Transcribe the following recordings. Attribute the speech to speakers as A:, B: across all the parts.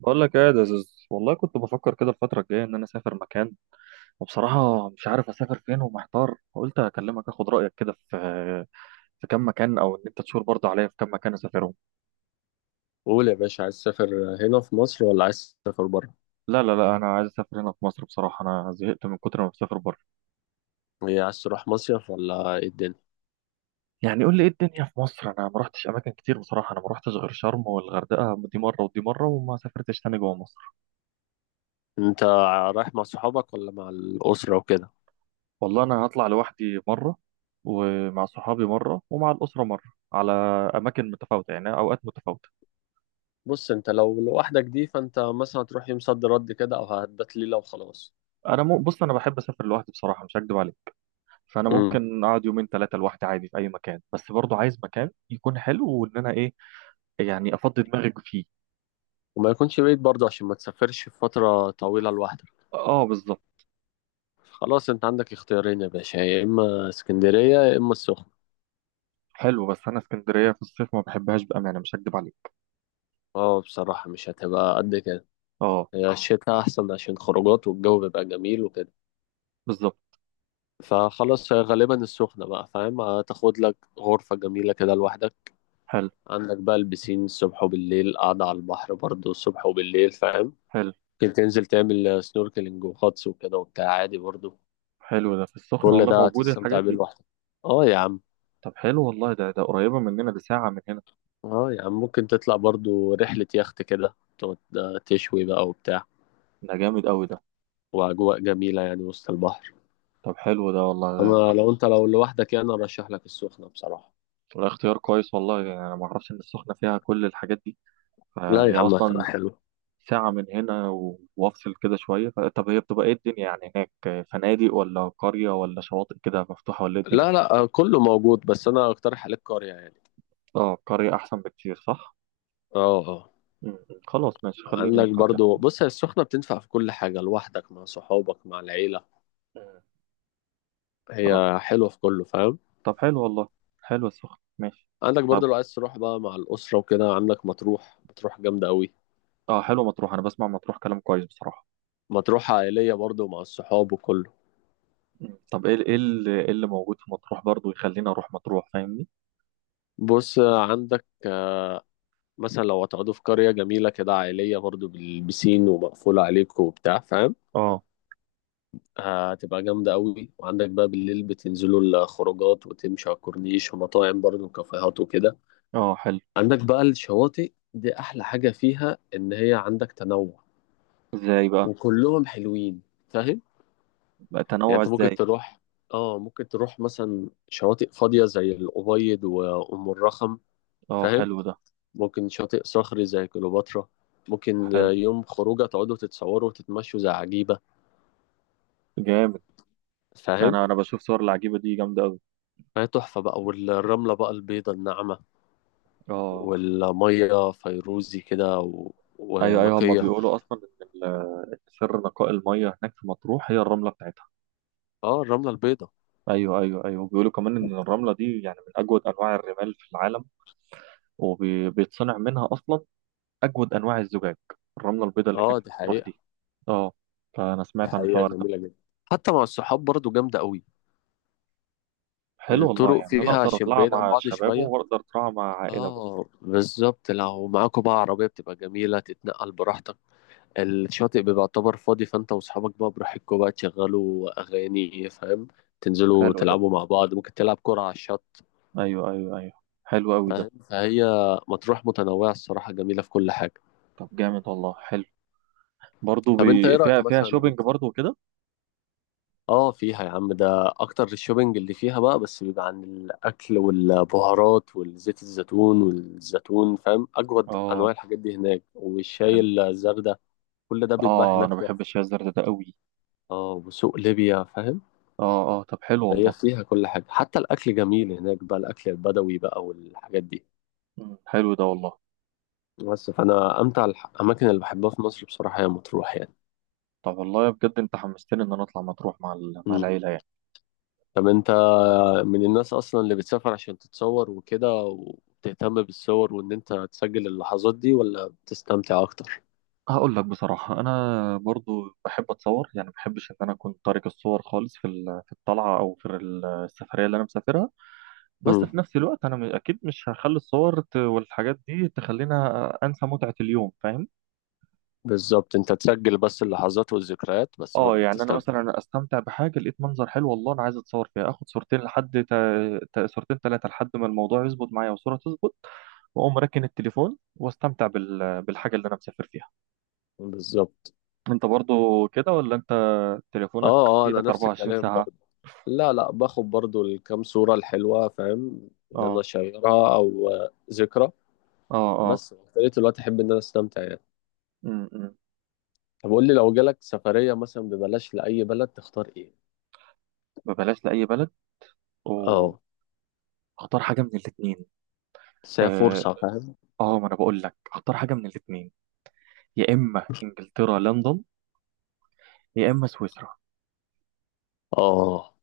A: بقول لك ايه يا دزوز، والله كنت بفكر كده الفترة الجاية ان انا اسافر مكان، وبصراحة مش عارف اسافر فين ومحتار، فقلت اكلمك اخد رأيك كده في كام مكان، او ان انت تشور برضه عليا في كام مكان اسافرهم.
B: قول يا باشا، عايز تسافر هنا في مصر ولا عايز تسافر بره؟
A: لا لا لا، انا عايز اسافر هنا في مصر. بصراحة انا زهقت من كتر ما بسافر بره.
B: إيه، عايز تروح مصيف ولا ايه الدنيا؟
A: يعني قول لي ايه الدنيا في مصر. انا ما رحتش اماكن كتير بصراحة، انا ما رحتش غير شرم والغردقة، دي مرة ودي مرة، وما سافرتش تاني جوه مصر.
B: انت رايح مع صحابك ولا مع الأسرة وكده؟
A: والله انا هطلع لوحدي مرة، ومع صحابي مرة، ومع الأسرة مرة، على أماكن متفاوتة، يعني أوقات متفاوتة.
B: بص، انت لو لوحدك دي فانت مثلا هتروح يوم صد رد كده او هتبات ليلة وخلاص.
A: بص، انا بحب اسافر لوحدي بصراحه، مش هكدب عليك. فانا
B: امم.
A: ممكن اقعد يومين ثلاثه لوحدي عادي في اي مكان، بس برضو عايز مكان يكون حلو، وان انا ايه، يعني افضي دماغك فيه.
B: وما يكونش بعيد برضه عشان ما تسافرش في فترة طويلة لوحدك.
A: اه بالظبط.
B: خلاص، انت عندك اختيارين يا باشا، يا اما اسكندرية يا اما السخنة.
A: حلو، بس انا اسكندريه في الصيف ما بحبهاش بامانه، مش هكدب عليك.
B: اه، بصراحة مش هتبقى قد كده.
A: اه
B: هي الشتاء احسن عشان خروجات والجو بيبقى جميل وكده.
A: بالظبط.
B: فخلاص، هي غالبا السخنة بقى، فاهم، هتاخد لك غرفة جميلة كده لوحدك.
A: حلو.
B: عندك بقى البسين الصبح وبالليل، قاعدة على البحر برضو الصبح وبالليل، فاهم.
A: حلو.
B: ممكن تنزل تعمل سنوركلينج وغطس وكده وبتاع عادي برضو.
A: حلو، ده في السخنه
B: كل
A: والله
B: ده
A: موجود
B: هتستمتع
A: الحاجات
B: بيه
A: دي؟
B: لوحدك. اه يا عم.
A: طب حلو والله، ده قريبه مننا، ده ساعه من هنا.
B: اه يا عم، ممكن تطلع برضو رحلة يخت كده تقعد تشوي بقى وبتاع.
A: ده جامد قوي ده.
B: وأجواء جميلة يعني وسط البحر.
A: طب حلو ده والله ده.
B: أنا لو أنت لو لوحدك يعني أرشح لك السخنة بصراحة.
A: ده اختيار كويس والله، يعني انا ما اعرفش ان السخنه فيها كل الحاجات دي.
B: لا
A: فهي
B: يا عم، هتبقى
A: اصلا
B: حلو.
A: ساعة من هنا، وافصل كده شوية. طب هي بتبقى ايه الدنيا يعني هناك؟ فنادق ولا قرية ولا شواطئ كده مفتوحة، ولا ايه الدنيا؟
B: لا لا، كله موجود بس أنا أقترح عليك قرية يعني.
A: اه، قرية احسن بكتير، صح.
B: اه اه.
A: م- م. خلاص ماشي، خليني
B: عندك
A: قرية
B: برضو،
A: أحسن.
B: بص، هي السخنة بتنفع في كل حاجة، لوحدك، مع صحابك، مع العيلة.
A: م. اه.
B: هي حلوة في كله، فاهم.
A: طب حلو والله، حلو السخن ماشي.
B: عندك برضو
A: طب
B: لو عايز تروح بقى مع الأسرة وكده، عندك مطروح. مطروح جامدة أوي.
A: اه، حلو مطروح، انا بسمع مطروح كلام كويس بصراحة.
B: مطروح عائلية برضو، مع الصحاب وكله.
A: م. طب ايه، ايه اللي موجود في مطروح برضو يخليني اروح مطروح، فاهمني؟
B: بص، عندك مثلا لو هتقعدوا في قرية جميلة كده عائلية برضو بالبسين ومقفولة عليكم وبتاع، فاهم.
A: اه
B: هتبقى جامدة أوي، وعندك بقى بالليل بتنزلوا الخروجات وتمشوا على الكورنيش، ومطاعم برضو وكافيهات وكده.
A: اه. حلو.
B: عندك بقى الشواطئ، دي احلى حاجة فيها ان هي عندك تنوع.
A: ازاي بقى؟
B: وكلهم حلوين. فاهم.
A: بقى
B: يعني
A: تنوع
B: انت
A: ازاي؟
B: ممكن تروح مثلا شواطئ فاضية زي الأبيض وأم الرخم.
A: اه
B: فاهم.
A: حلو ده.
B: ممكن شاطئ صخري زي كليوباترا. ممكن
A: حلو.
B: يوم خروجة تقعدوا تتصوروا وتتمشوا زي عجيبة.
A: جامد.
B: فاهم.
A: انا بشوف صور العجيبة دي جامدة أوي.
B: فهي تحفة بقى، والرملة بقى البيضة الناعمة،
A: اه.
B: والمية فيروزي كده
A: ايوه ايوه، هما
B: ونقية.
A: بيقولوا اصلا سر نقاء الميه هناك في مطروح هي الرمله بتاعتها.
B: اه، الرملة البيضة.
A: ايوه ايوه ايوه، بيقولوا كمان ان الرمله دي يعني من اجود انواع الرمال في العالم، وبيتصنع منها اصلا اجود انواع الزجاج، الرمله البيضاء اللي
B: اه
A: هناك في
B: دي
A: مطروح
B: حقيقة.
A: دي. اه. فانا
B: دي
A: سمعت عن
B: حقيقة
A: الحوار ده.
B: جميلة جدا. حتى مع الصحاب برضو جامدة قوي.
A: حلو والله،
B: الطرق
A: يعني انا
B: فيها
A: اقدر
B: عشان
A: اطلع
B: بعيد عن
A: مع
B: بعض
A: الشباب
B: شوية.
A: واقدر اطلع مع عائله برضه.
B: اه بالظبط، لو معاكوا بقى عربية بتبقى جميلة تتنقل براحتك. الشاطئ بيبقى يعتبر فاضي، فانت واصحابك بقى براحتكوا بقى تشغلوا اغاني، فاهم. تنزلوا
A: حلو ده.
B: تلعبوا مع بعض، ممكن تلعب كرة على الشط.
A: ايوه ايوه ايوه. حلو قوي ده.
B: فاهم. فهي مطروح متنوعة الصراحة، جميلة في كل حاجة.
A: طب جامد والله، حلو. برضه
B: طب انت ايه رأيك
A: فيها، فيها
B: مثلا؟
A: شوبينج برضه وكده.
B: اه فيها يا عم، ده اكتر الشوبينج اللي فيها بقى بس بيبقى عن الاكل والبهارات والزيت الزيتون والزيتون، فاهم، اجود انواع
A: اه.
B: الحاجات دي هناك، والشاي
A: حلو.
B: الزردة، كل ده بيتباع
A: اه،
B: هناك
A: انا بحب
B: تحفه.
A: الشاي الزرد ده قوي.
B: اه، وسوق ليبيا، فاهم.
A: اه اه، طب حلو
B: هي
A: والله.
B: فيها كل حاجه، حتى الاكل جميل هناك بقى، الاكل البدوي بقى والحاجات دي.
A: مم. حلو ده والله.
B: بس فانا امتع الاماكن اللي بحبها في مصر بصراحه هي مطروح يعني.
A: طب والله بجد انت حمستني ان انا اطلع مطروح مع مع
B: مم.
A: العيله يعني.
B: طب انت من الناس اصلا اللي بتسافر عشان تتصور وكده وبتهتم بالصور وان انت تسجل اللحظات دي، ولا بتستمتع اكتر؟
A: هقول لك بصراحه، انا برضو بحب اتصور يعني، ما بحبش ان انا اكون طارق الصور خالص في في الطلعه، او في السفريه اللي انا مسافرها. بس
B: امم.
A: في نفس الوقت انا اكيد مش هخلي الصور والحاجات دي تخلينا انسى متعه اليوم، فاهم؟
B: بالظبط، انت تسجل بس اللحظات والذكريات، بس برضه
A: اه، يعني انا
B: بتستمتع.
A: مثلا استمتع بحاجه، لقيت منظر حلو والله، انا عايز اتصور فيها، اخد صورتين لحد صورتين ثلاثه لحد ما الموضوع يظبط معايا والصوره تظبط، واقوم راكن التليفون واستمتع بالحاجه اللي انا مسافر فيها.
B: بالظبط.
A: انت برضو كده ولا انت
B: اه
A: تليفونك
B: اه،
A: في
B: انا
A: ايدك
B: نفس الكلام
A: 24 ساعه؟
B: برضه. لا لا، باخد برضه الكام صورة الحلوة، فاهم، ان انا
A: اه
B: اشيرها او ذكرى.
A: اه. اه.
B: بس في بقية الوقت احب ان انا استمتع يعني.
A: امم.
B: طب قول لي، لو جالك سفرية مثلا ببلاش لأي بلد تختار ايه؟
A: ببلاش لاي بلد واختار
B: اه.
A: حاجه من الاثنين.
B: بس هي
A: اه.
B: فرصة، فاهم؟
A: ما انا بقول لك اختار حاجه من الاثنين، يا اما انجلترا لندن، يا اما سويسرا.
B: اه،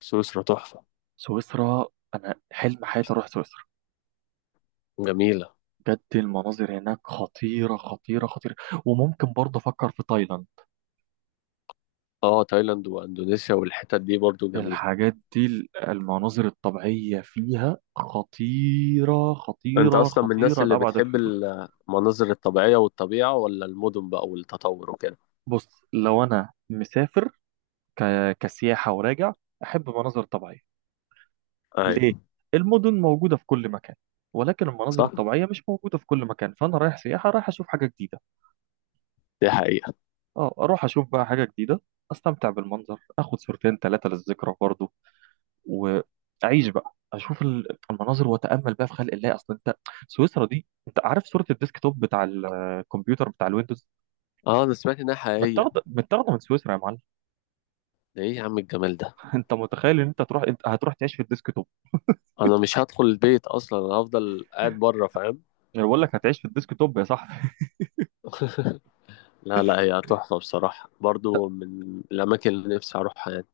B: سويسرا تحفة.
A: سويسرا، انا حلم حياتي اروح سويسرا.
B: جميلة.
A: بجد المناظر هناك خطيرة خطيرة خطيرة. وممكن برضه أفكر في تايلاند.
B: اه، تايلاند واندونيسيا والحتت دي برضو جميلة.
A: الحاجات دي، المناظر الطبيعية فيها خطيرة
B: انت
A: خطيرة
B: اصلا من الناس
A: خطيرة
B: اللي
A: لأبعد
B: بتحب
A: الحدود.
B: المناظر الطبيعية والطبيعة، ولا المدن بقى والتطور وكده؟
A: بص، لو أنا مسافر ك... كسياحة وراجع، أحب مناظر طبيعية.
B: ايوه.
A: ليه؟ المدن موجودة في كل مكان، ولكن المناظر
B: صح.
A: الطبيعية مش موجودة في كل مكان، فأنا رايح سياحة، رايح أشوف حاجة جديدة.
B: دي حقيقة.
A: أه أروح أشوف بقى حاجة جديدة، أستمتع بالمنظر، أخد صورتين ثلاثة للذكرى برضه، واعيش بقى اشوف المناظر واتامل بقى في خلق الله. اصل انت سويسرا دي، انت عارف صوره الديسك توب بتاع الكمبيوتر بتاع الويندوز؟
B: اه، انا سمعت انها حقيقية.
A: متاخده من سويسرا يا معلم.
B: ده ايه يا عم الجمال ده!
A: انت متخيل ان انت تروح؟ انت هتروح تعيش في الديسك توب.
B: انا مش هدخل البيت اصلا، انا هفضل قاعد بره، فاهم.
A: انا بقول لك هتعيش في الديسك توب يا صاحبي.
B: لا لا، هي تحفة بصراحة برضو، من الأماكن اللي نفسي أروحها يعني.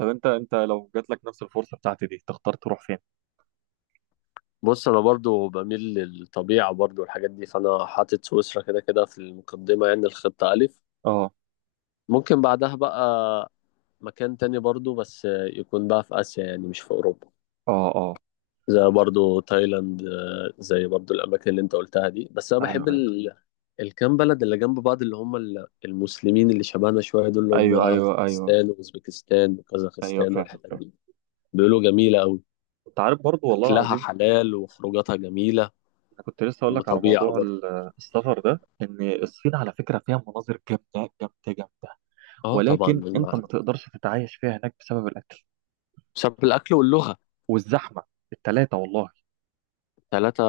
A: طب انت لو جات لك نفس الفرصه بتاعتي دي، تختار تروح فين؟
B: بص، أنا برضو بميل للطبيعة برضو والحاجات دي، فأنا حاطط سويسرا كده كده في المقدمة، يعني الخطة ألف.
A: اه
B: ممكن بعدها بقى مكان تاني برضو بس يكون بقى في آسيا، يعني مش في أوروبا.
A: اه. اه.
B: زي برضو تايلاند، زي برضو الأماكن اللي أنت قلتها دي، بس أنا بحب
A: ايوه ايوه
B: الكام بلد اللي جنب بعض اللي هم المسلمين اللي شبهنا شوية، دول اللي
A: ايوه.
B: هم
A: ايوه ايوه
B: تاجikistan وأوزبكستان
A: ايوه.
B: وكازاخستان
A: فاهم
B: والحتت
A: فاهم.
B: دي. بيقولوا جميلة أوي.
A: انت عارف برضو، والله
B: أكلها
A: العظيم
B: حلال وخروجاتها جميلة.
A: أنا كنت لسه أقول لك على
B: وطبيعة
A: موضوع
B: برضو.
A: السفر ده، إن الصين على فكرة فيها مناظر جامدة جامدة جامدة،
B: أه طبعا
A: ولكن أنت
B: مع-.
A: ما تقدرش تتعايش فيها هناك بسبب الأكل
B: بسبب الأكل واللغة.
A: والزحمة، التلاتة والله.
B: ثلاثة.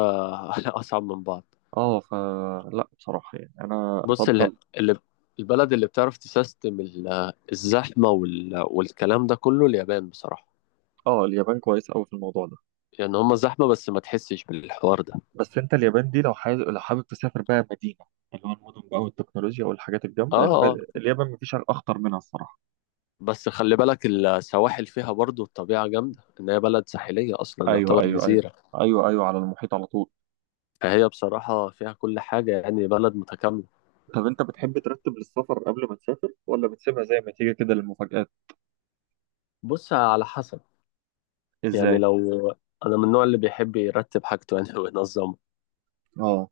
B: أصعب من بعض.
A: أه. فلا بصراحة يعني أنا
B: بص
A: أفضل.
B: اللي البلد اللي بتعرف تسيستم الزحمة والكلام ده كله اليابان بصراحة.
A: أه اليابان كويس أوي في الموضوع ده.
B: يعني هما زحمة بس ما تحسش بالحوار ده.
A: بس أنت اليابان دي، لو حابب، تسافر بقى مدينة، اللي هو المدن بقى والتكنولوجيا والحاجات
B: اه
A: الجامدة،
B: اه.
A: اليابان مفيش أخطر منها الصراحة.
B: بس خلي بالك السواحل فيها برضو الطبيعة جامدة، ان هي بلد ساحلية اصلا،
A: أيوه
B: يعتبر
A: أيوه أيوه.
B: جزيرة.
A: أيوه أيوه، على المحيط على طول.
B: فهي بصراحة فيها كل حاجة، يعني بلد متكاملة.
A: طب انت بتحب ترتب للسفر قبل ما تسافر، ولا بتسيبها زي ما تيجي كده للمفاجآت؟
B: بص، على حسب. يعني
A: ازاي؟
B: لو انا من النوع اللي بيحب يرتب حاجته يعني وينظمه.
A: اه.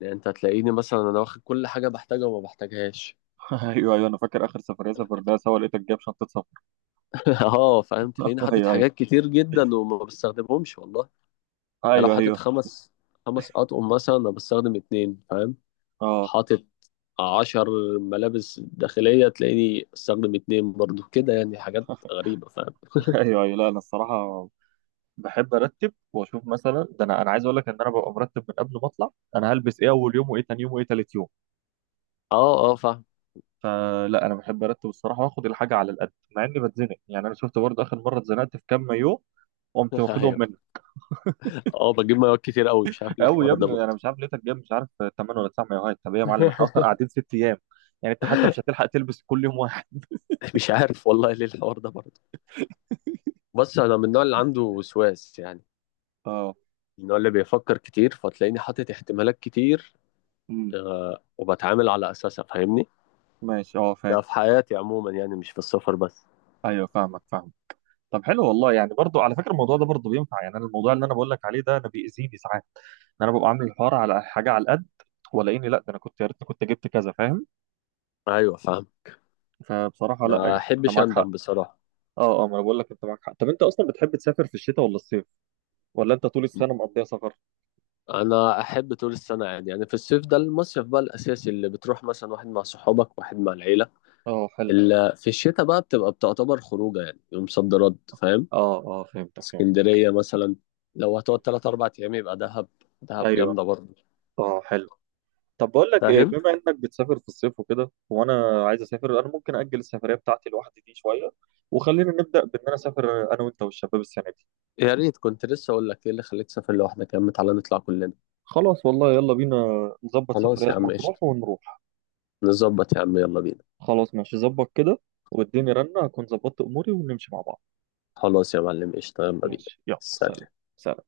B: يعني انت هتلاقيني مثلا انا واخد كل حاجة بحتاجها وما بحتاجهاش.
A: ايوه ايوه، انا فاكر اخر سفرية سافرناها سوا لقيتك جايب شنطة سفر.
B: اه فاهم، تلاقيني حاطط
A: ايوه
B: حاجات
A: ايوه.
B: كتير جدا وما بستخدمهمش والله. يعني لو
A: ايوه
B: حاطط
A: ايوه.
B: خمس اطقم مثلا، انا بستخدم اتنين، فاهم.
A: اه.
B: حاطط 10 ملابس داخلية تلاقيني استخدم اتنين برضو كده، يعني حاجات غريبة، فاهم.
A: ايوه ايوه. لا انا الصراحة بحب ارتب واشوف، مثلا ده انا عايز اقول لك ان انا ببقى مرتب من قبل ما اطلع، انا هلبس ايه اول يوم، وايه تاني يوم، وايه تالت يوم.
B: اه اه فاهم.
A: فلا انا بحب ارتب الصراحة واخد الحاجة على القد، مع اني بتزنق. يعني انا شفت برضه اخر مرة اتزنقت في كام مايو، قمت واخدهم.
B: ايوه. اه بجيب مايوهات كتير قوي، مش عارف ليه
A: قوي يا
B: الحوار ده
A: ابني، انا
B: برضه.
A: مش عارف لقيتك جايب، مش عارف، 8 ولا 9 مايوهات؟ طب ايه يا معلم، احنا اصلا قاعدين ست ايام، يعني انت حتى مش هتلحق تلبس كل يوم واحد.
B: مش عارف والله ليه الحوار ده برضه. بص، انا من النوع اللي عنده وسواس يعني،
A: اه.
B: من النوع اللي بيفكر كتير، فتلاقيني حاطط احتمالات كتير.
A: امم.
B: آه، وبتعامل على اساسها، فاهمني.
A: ماشي اه، فاهم.
B: ده في حياتي عموما يعني، مش في السفر بس.
A: ايوه فاهمك، فاهم. طب حلو والله، يعني برضو على فكره الموضوع ده برضو بينفع، يعني انا الموضوع اللي انا بقول لك عليه ده انا بيأذيني ساعات، ان انا ببقى عامل الحوار على حاجه على القد، ولاقيني لا، ده انا كنت يا ريتني كنت جبت كذا، فاهم؟
B: ايوه فاهم.
A: فبصراحه لا،
B: ما
A: يعني انت
B: احبش
A: معاك حق.
B: اندم بصراحه.
A: اه اه، ما انا بقول لك انت معاك حق. طب انت اصلا بتحب تسافر في الشتاء ولا الصيف، ولا انت طول السنه مقضيها سفر؟
B: انا احب طول السنه عادي يعني، في الصيف ده المصيف بقى الاساسي اللي بتروح مثلا واحد مع صحابك واحد مع العيله.
A: اه حلو.
B: اللي في الشتاء بقى بتبقى بتعتبر خروجه، يعني يوم صد رد، فاهم.
A: اه اه، فهمتك، فهمت.
B: اسكندريه مثلا، لو هتقعد تلات اربع ايام يبقى دهب. دهب
A: ايوه.
B: جامده برضه.
A: اه حلو. طب بقول لك ايه،
B: فاهم.
A: بما انك بتسافر في الصيف وكده وانا عايز اسافر، انا ممكن اجل السفريه بتاعتي لوحدي دي شويه، وخلينا نبدا بان انا اسافر انا وانت والشباب السنه دي.
B: يا ريت، كنت لسه اقول لك ايه اللي خليك تسافر لوحدك يا عم، تعالى نطلع كلنا.
A: خلاص والله يلا بينا، نظبط
B: خلاص
A: سفريه
B: يا عم قشطه.
A: لمطروح ونروح.
B: نظبط يا عم، يلا بينا.
A: خلاص ماشي ظبط كده، واديني رنه اكون ظبطت اموري ونمشي مع بعض.
B: خلاص يا معلم قشطه، يلا بينا.
A: ماشي، يلا سلام.
B: سلام.
A: سلام.